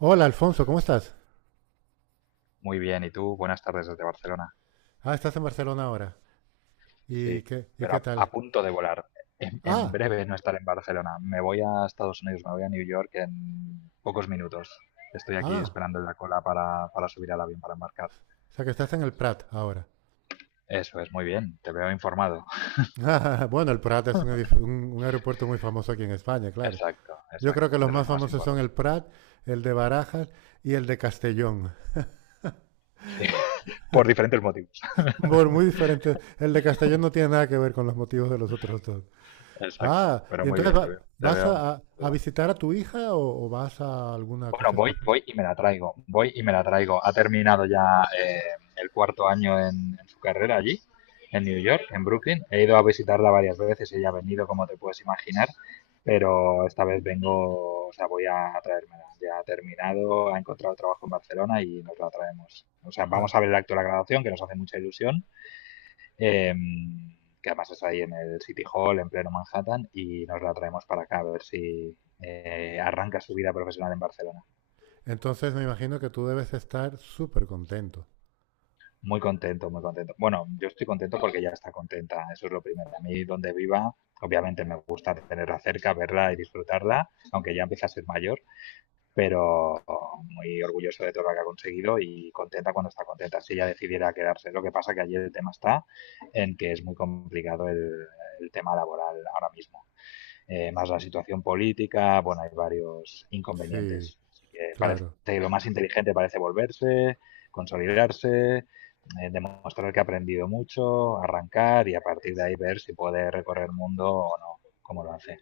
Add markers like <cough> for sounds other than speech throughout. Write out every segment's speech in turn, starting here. Hola Alfonso, ¿cómo estás? Muy bien, ¿y tú? Buenas tardes desde Barcelona. Ah, estás en Barcelona ahora. Sí, ¿Y qué, y pero qué a tal? punto de volar. En Ah, breve no estaré en Barcelona. Me voy a Estados Unidos, me voy a New York en pocos minutos. Estoy aquí ah, esperando en la cola para subir al avión, para embarcar. o sea que estás en el Prat ahora. Eso es, muy bien, te veo informado. <laughs> Bueno, el Prat es un aeropuerto muy famoso aquí en España, claro. Exacto, Yo creo exacto, que los de los más más famosos son el importantes. Prat, el de Barajas y el de Castellón. Sí, <laughs> por diferentes motivos. <laughs> Por muy diferentes. El de Castellón no tiene nada que ver con los motivos de los otros dos. Exacto, Ah, pero y muy entonces bien, te va- veo. Te vas veo. a, a- a visitar a tu hija o vas a alguna Bueno, cosa voy, especial. voy y me la traigo, voy y me la traigo. Ha terminado ya el cuarto año en su carrera allí, en New York, en Brooklyn. He ido a visitarla varias veces, ella ha venido, como te puedes imaginar, pero esta vez vengo, o sea, voy a traérmela. Ya ha terminado, ha encontrado trabajo en Barcelona y nos la traemos. O sea, Ah, vamos a ver el acto de la graduación, que nos hace mucha ilusión, eh, que además es ahí en el City Hall, en pleno Manhattan, y nos la traemos para acá a ver si arranca su vida profesional en Barcelona. entonces me imagino que tú debes estar súper contento. Muy contento, muy contento. Bueno, yo estoy contento porque ya está contenta, eso es lo primero. A mí donde viva, obviamente me gusta tenerla cerca, verla y disfrutarla, aunque ya empieza a ser mayor, pero muy orgulloso de todo lo que ha conseguido y contenta cuando está contenta. Si ella decidiera quedarse, lo que pasa que allí el tema está en que es muy complicado el tema laboral ahora mismo, más la situación política. Bueno, hay varios Sí, inconvenientes. Así que parece claro, que lo más inteligente parece volverse, consolidarse, demostrar que ha aprendido mucho, arrancar y a partir de ahí ver si puede recorrer el mundo o no, como lo hace.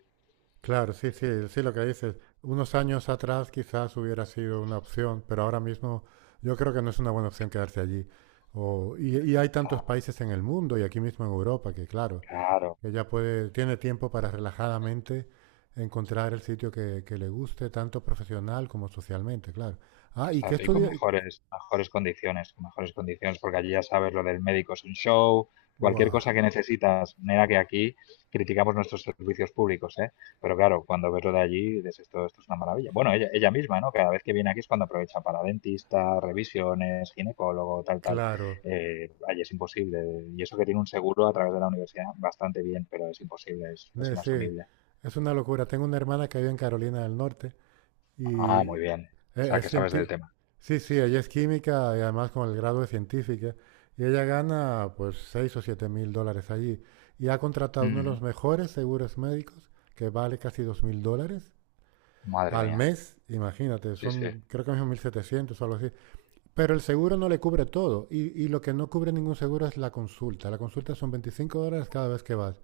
claro, sí, sí, sí, lo que dices. Unos años atrás quizás hubiera sido una opción, pero ahora mismo yo creo que no es una buena opción quedarse allí. Y hay tantos Ah, países en el mundo y aquí mismo en Europa que, claro, claro. ella puede, tiene tiempo para relajadamente encontrar el sitio que le guste, tanto profesional como socialmente, claro. Ah, ¿y qué Exacto, y con estudia? Mejores, mejores condiciones, con mejores condiciones, porque allí ya sabes lo del médico es un show, cualquier cosa Buah, que necesitas, mira que aquí criticamos nuestros servicios públicos, ¿eh? Pero claro, cuando ves lo de allí, dices esto es una maravilla. Bueno, ella misma, ¿no? Cada vez que viene aquí es cuando aprovecha para dentista, revisiones, ginecólogo, tal, tal. claro, Allí es imposible. Y eso que tiene un seguro a través de la universidad, bastante bien, pero es imposible, es sí, inasumible. es una locura. Tengo una hermana que vive en Carolina del Norte. Ah, Y muy e- bien. O sea, que es, sabes del cienti- tema. Sí, sí, ella es química y además con el grado de científica. Y ella gana pues 6 o 7 mil dólares allí. Y ha contratado uno de Ujú. los mejores seguros médicos que vale casi 2.000 dólares Madre al mía. mes. Imagínate, Sí, sí. son creo que mismo 1.700 o algo así. Pero el seguro no le cubre todo. Y lo que no cubre ningún seguro es la consulta. La consulta son 25 dólares cada vez que vas.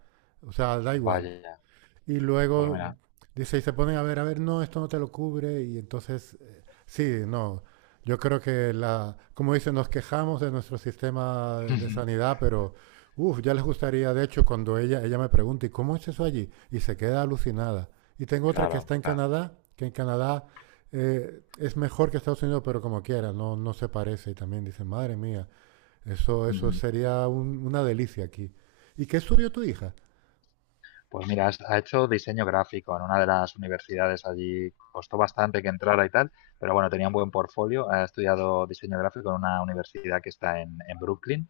O sea, da igual. Vaya. Y Pues luego mira, dice, y se ponen a ver, no, esto no te lo cubre. Y entonces, sí, no. Yo creo que la, como dice, nos quejamos de nuestro sistema de <laughs> sanidad, pero uff, ya les gustaría, de hecho, cuando ella me pregunta, ¿y cómo es eso allí? Y se queda alucinada. Y tengo otra que claro, está en claro. Canadá, que en Canadá es mejor que Estados Unidos, pero como quiera, no, no se parece. Y también dice, madre mía, eso Ujú. sería una delicia aquí. ¿Y qué estudió tu hija? Pues mira, ha hecho diseño gráfico en una de las universidades allí, costó bastante que entrara y tal, pero bueno, tenía un buen portfolio, ha estudiado diseño gráfico en una universidad que está en Brooklyn.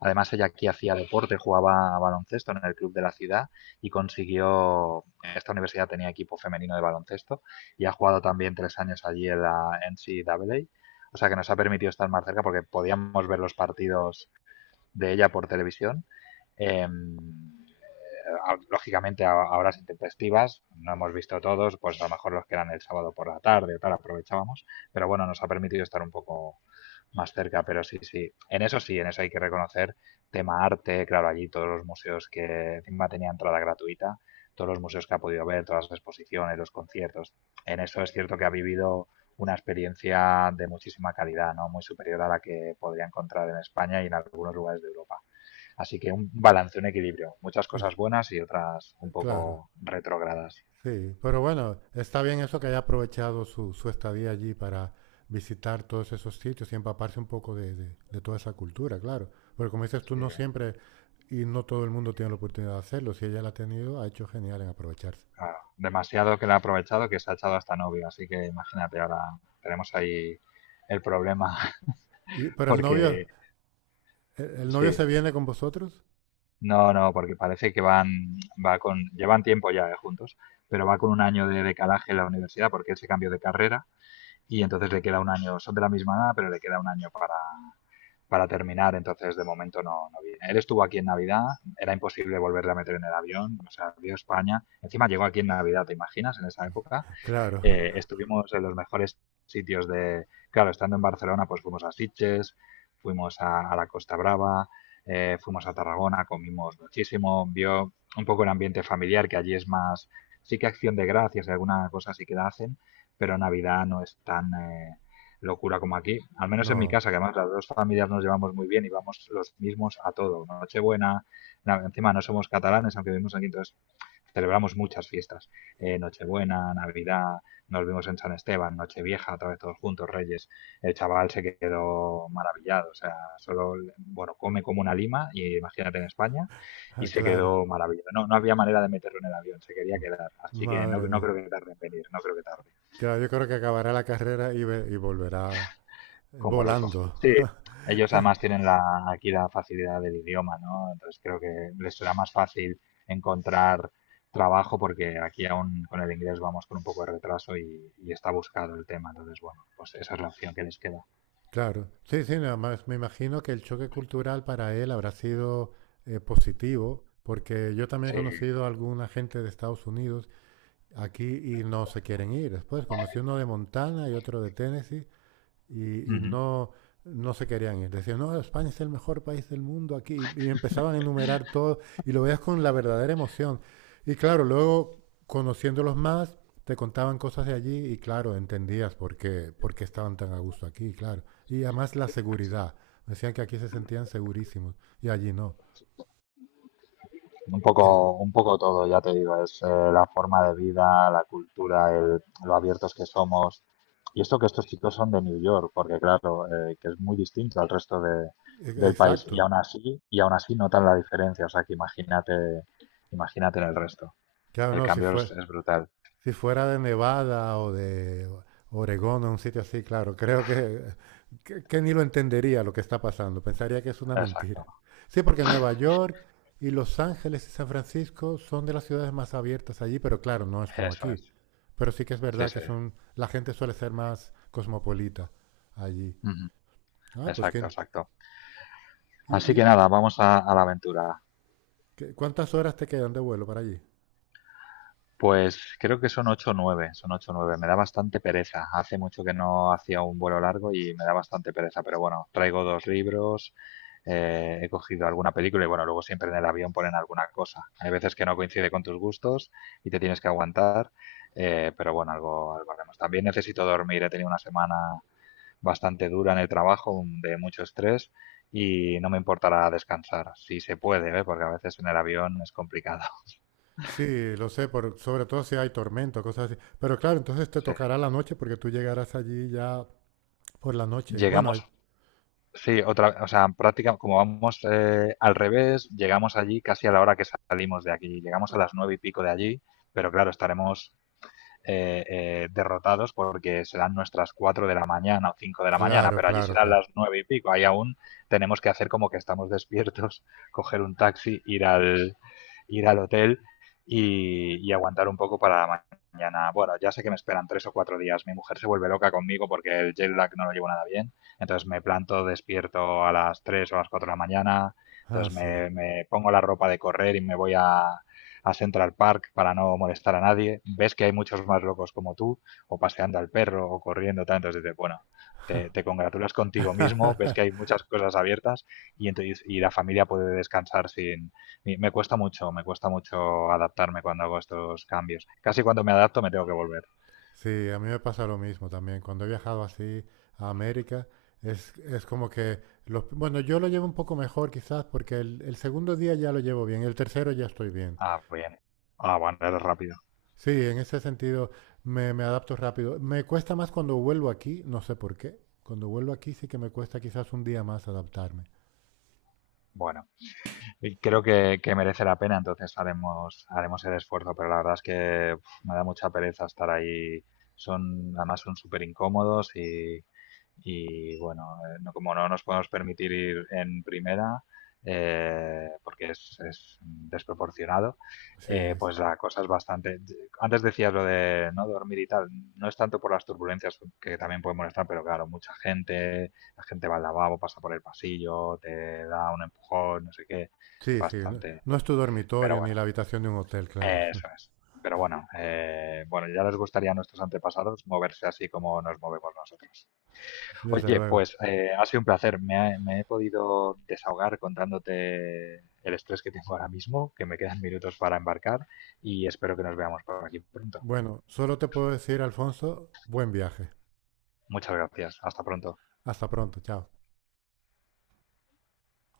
Además, ella aquí hacía deporte, jugaba a baloncesto en el club de la ciudad y consiguió, esta universidad tenía equipo femenino de baloncesto y ha jugado también tres años allí en la N C A. A. O sea que nos ha permitido estar más cerca porque podíamos ver los partidos de ella por televisión. Em, lógicamente a horas intempestivas, no hemos visto todos, pues a lo mejor los que eran el sábado por la tarde o tal, aprovechábamos, pero bueno, nos ha permitido estar un poco más cerca, pero sí, sí, en eso hay que reconocer tema arte, claro, allí todos los museos que encima tenía entrada gratuita, todos los museos que ha podido ver, todas las exposiciones, los conciertos, en eso es cierto que ha vivido una experiencia de muchísima calidad, ¿no? Muy superior a la que podría encontrar en España y en algunos lugares de Europa. Así que un balance, un equilibrio. Muchas Es- cosas buenas y otras un claro. poco retrogradas. Sí, pero bueno, está bien eso que haya aprovechado su estadía allí para visitar todos esos sitios y empaparse un poco de, de toda esa cultura, claro. Porque como dices tú, Sí, no siempre y no todo el mundo tiene la oportunidad de hacerlo. Si ella la ha tenido, ha hecho genial en aprovecharse. claro. Demasiado que le ha aprovechado que se ha echado hasta novio. Así que imagínate, ahora tenemos ahí el problema. Y, <laughs> pero el novio, Porque el novio sí, se viene con vosotros? no, no, porque parece que van, va con, llevan tiempo ya juntos, pero va con un año de decalaje en la universidad porque él se cambió de carrera y entonces le queda un año, son de la misma edad, pero le queda un año para terminar, entonces de momento no, no viene. Él estuvo aquí en Navidad, era imposible volverle a meter en el avión, o sea, vio España. Encima llegó aquí en Navidad, ¿te imaginas? En esa época Claro, estuvimos en los mejores sitios de, claro, estando en Barcelona, pues fuimos a Sitges, fuimos a la Costa Brava, fuimos a Tarragona, comimos muchísimo, vio un poco el ambiente familiar, que allí es más, sí que acción de gracias y alguna cosa sí que la hacen, pero Navidad no es tan locura como aquí, al <laughs> menos en mi no, casa, que además las dos familias nos llevamos muy bien y vamos los mismos a todo, Nochebuena, encima no somos catalanes, aunque vivimos aquí, entonces celebramos muchas fiestas. Nochebuena, Navidad, nos vimos en San Esteban, Nochevieja, otra vez todos juntos, Reyes. El chaval se quedó maravillado, o sea, solo, bueno, come como una lima, y imagínate en España, y <laughs> se claro. quedó maravillado. No, no había manera de meterlo en el avión, se quería quedar. Así que no, Madre no mía. creo que tarde en venir, no creo que tarde. Claro, yo creo que acabará la carrera y volverá Como loco. volando. Sí, <laughs> ellos además tienen la, aquí la facilidad del idioma, ¿no? Entonces creo que les será más fácil encontrar trabajo porque aquí aún con el inglés vamos con un poco de retraso y está buscado el tema. Entonces, bueno, pues esa es la opción que les queda. Claro, sí, sí, nada más me imagino que el choque cultural para él habrá sido positivo, porque yo también he Sí. conocido a alguna gente de Estados Unidos aquí y no se quieren ir. Después conocí uno de Montana y otro de Tennessee y Ujú. no, no se querían ir. Decían, no, España es el mejor país del mundo aquí. Y empezaban a enumerar todo y lo veías con la verdadera emoción. Y claro, luego conociéndolos más, te contaban cosas de allí y claro, entendías por qué estaban tan a gusto aquí, claro. Y además la seguridad. Decían que aquí se sentían segurísimos y allí no. ¿Qué? Un poco todo, ya te digo, es la forma de vida, la cultura, lo abiertos que somos. Y esto que estos chicos son de New York, porque claro, que es muy distinto al resto de, del país. Exacto. Y aún así notan la diferencia. O sea que imagínate, imagínate en el resto. Claro, El no, si cambio es, fue. es brutal. Si fuera de Nevada o de Oregón o un sitio así, claro, creo que ni lo entendería lo que está pasando. Pensaría que es una mentira. Exacto. Sí, porque Nueva York y Los Ángeles y San Francisco son de las ciudades más abiertas allí, pero claro, no es como Eso aquí. es. Pero sí que es Sí, verdad que sí. son, la gente suele ser más cosmopolita allí. Ujú. Ah, pues Exacto, ¿qué, exacto. y, Así que y, nada, vamos a la aventura. qué- ¿cuántas horas te quedan de vuelo para allí? Pues creo que son 8 o nueve, son 8 o nueve. Me da bastante pereza. Hace mucho que no hacía un vuelo largo y me da bastante pereza, pero bueno, traigo dos libros, he cogido alguna película y bueno, luego siempre en el avión ponen alguna cosa. Hay veces que no coincide con tus gustos y te tienes que aguantar, pero bueno, algo, algo haremos. También necesito dormir, he tenido una semana bastante dura en el trabajo, de mucho estrés, y no me importará descansar, si se puede, ¿eh? Porque a veces en el avión es complicado. <laughs> Sí, lo sé, por, sobre todo si hay tormento, cosas así. Pero claro, entonces te Sí. tocará la noche porque tú llegarás allí ya por la noche. Llegamos. Sí, otra, o sea, práctica, como vamos al revés, llegamos allí casi a la hora que salimos de aquí. Llegamos a las nueve y pico de allí, pero claro, estaremos derrotados porque serán nuestras 4 de la mañana o 5 de la mañana, Claro, pero allí claro, serán claro. las 9 y pico. Ahí aún tenemos que hacer como que estamos despiertos, <laughs> coger un taxi, ir al hotel y aguantar un poco para la mañana. Bueno, ya sé que me esperan 3 o 4 días. Mi mujer se vuelve loca conmigo porque el jet lag no lo llevo nada bien. Entonces me planto despierto a las 3 o a las 4 de la mañana. Ah, Entonces sí. me pongo la ropa de correr y me voy a Central Park para no molestar a nadie, ves que hay muchos más locos como tú, o paseando al perro, o corriendo, tanto entonces bueno, te congratulas contigo mismo, ves que hay <laughs> muchas cosas abiertas y, entonces, y la familia puede descansar sin. Y me cuesta mucho, me cuesta mucho adaptarme cuando hago estos cambios. Casi cuando me adapto me tengo que volver. Sí, a mí me pasa lo mismo también. Cuando he viajado así a América, es como que... bueno, yo lo llevo un poco mejor quizás porque el segundo día ya lo llevo bien, el tercero ya estoy bien. Ah, bien. Ah, bueno, eres rápido. Sí, en ese sentido me adapto rápido. Me cuesta más cuando vuelvo aquí, no sé por qué. Cuando vuelvo aquí sí que me cuesta quizás un día más adaptarme. Bueno. Y creo que merece la pena, entonces haremos el esfuerzo, pero la verdad es que uf, me da mucha pereza estar ahí. Son, además son súper incómodos y bueno, no, como no nos podemos permitir ir en primera, porque es desproporcionado, Sí, pues la cosa es bastante. Antes decías lo de no dormir y tal, no es tanto por las turbulencias que también pueden molestar, pero claro, mucha gente, la gente va al lavabo, pasa por el pasillo, te da un empujón, no sé qué, es sí, sí. No, bastante. no es tu Pero dormitorio ni bueno, la habitación de un hotel, claro. eso <laughs> es. Pero bueno, bueno, ya les gustaría a nuestros antepasados moverse así como nos movemos nosotros. Desde Oye, luego. pues ha sido un placer. Me he podido desahogar contándote el estrés que tengo ahora mismo, que me quedan minutos para embarcar y espero que nos veamos por aquí pronto. Bueno, solo te puedo decir, Alfonso, buen viaje. Muchas gracias. Hasta pronto. Hasta pronto, chao.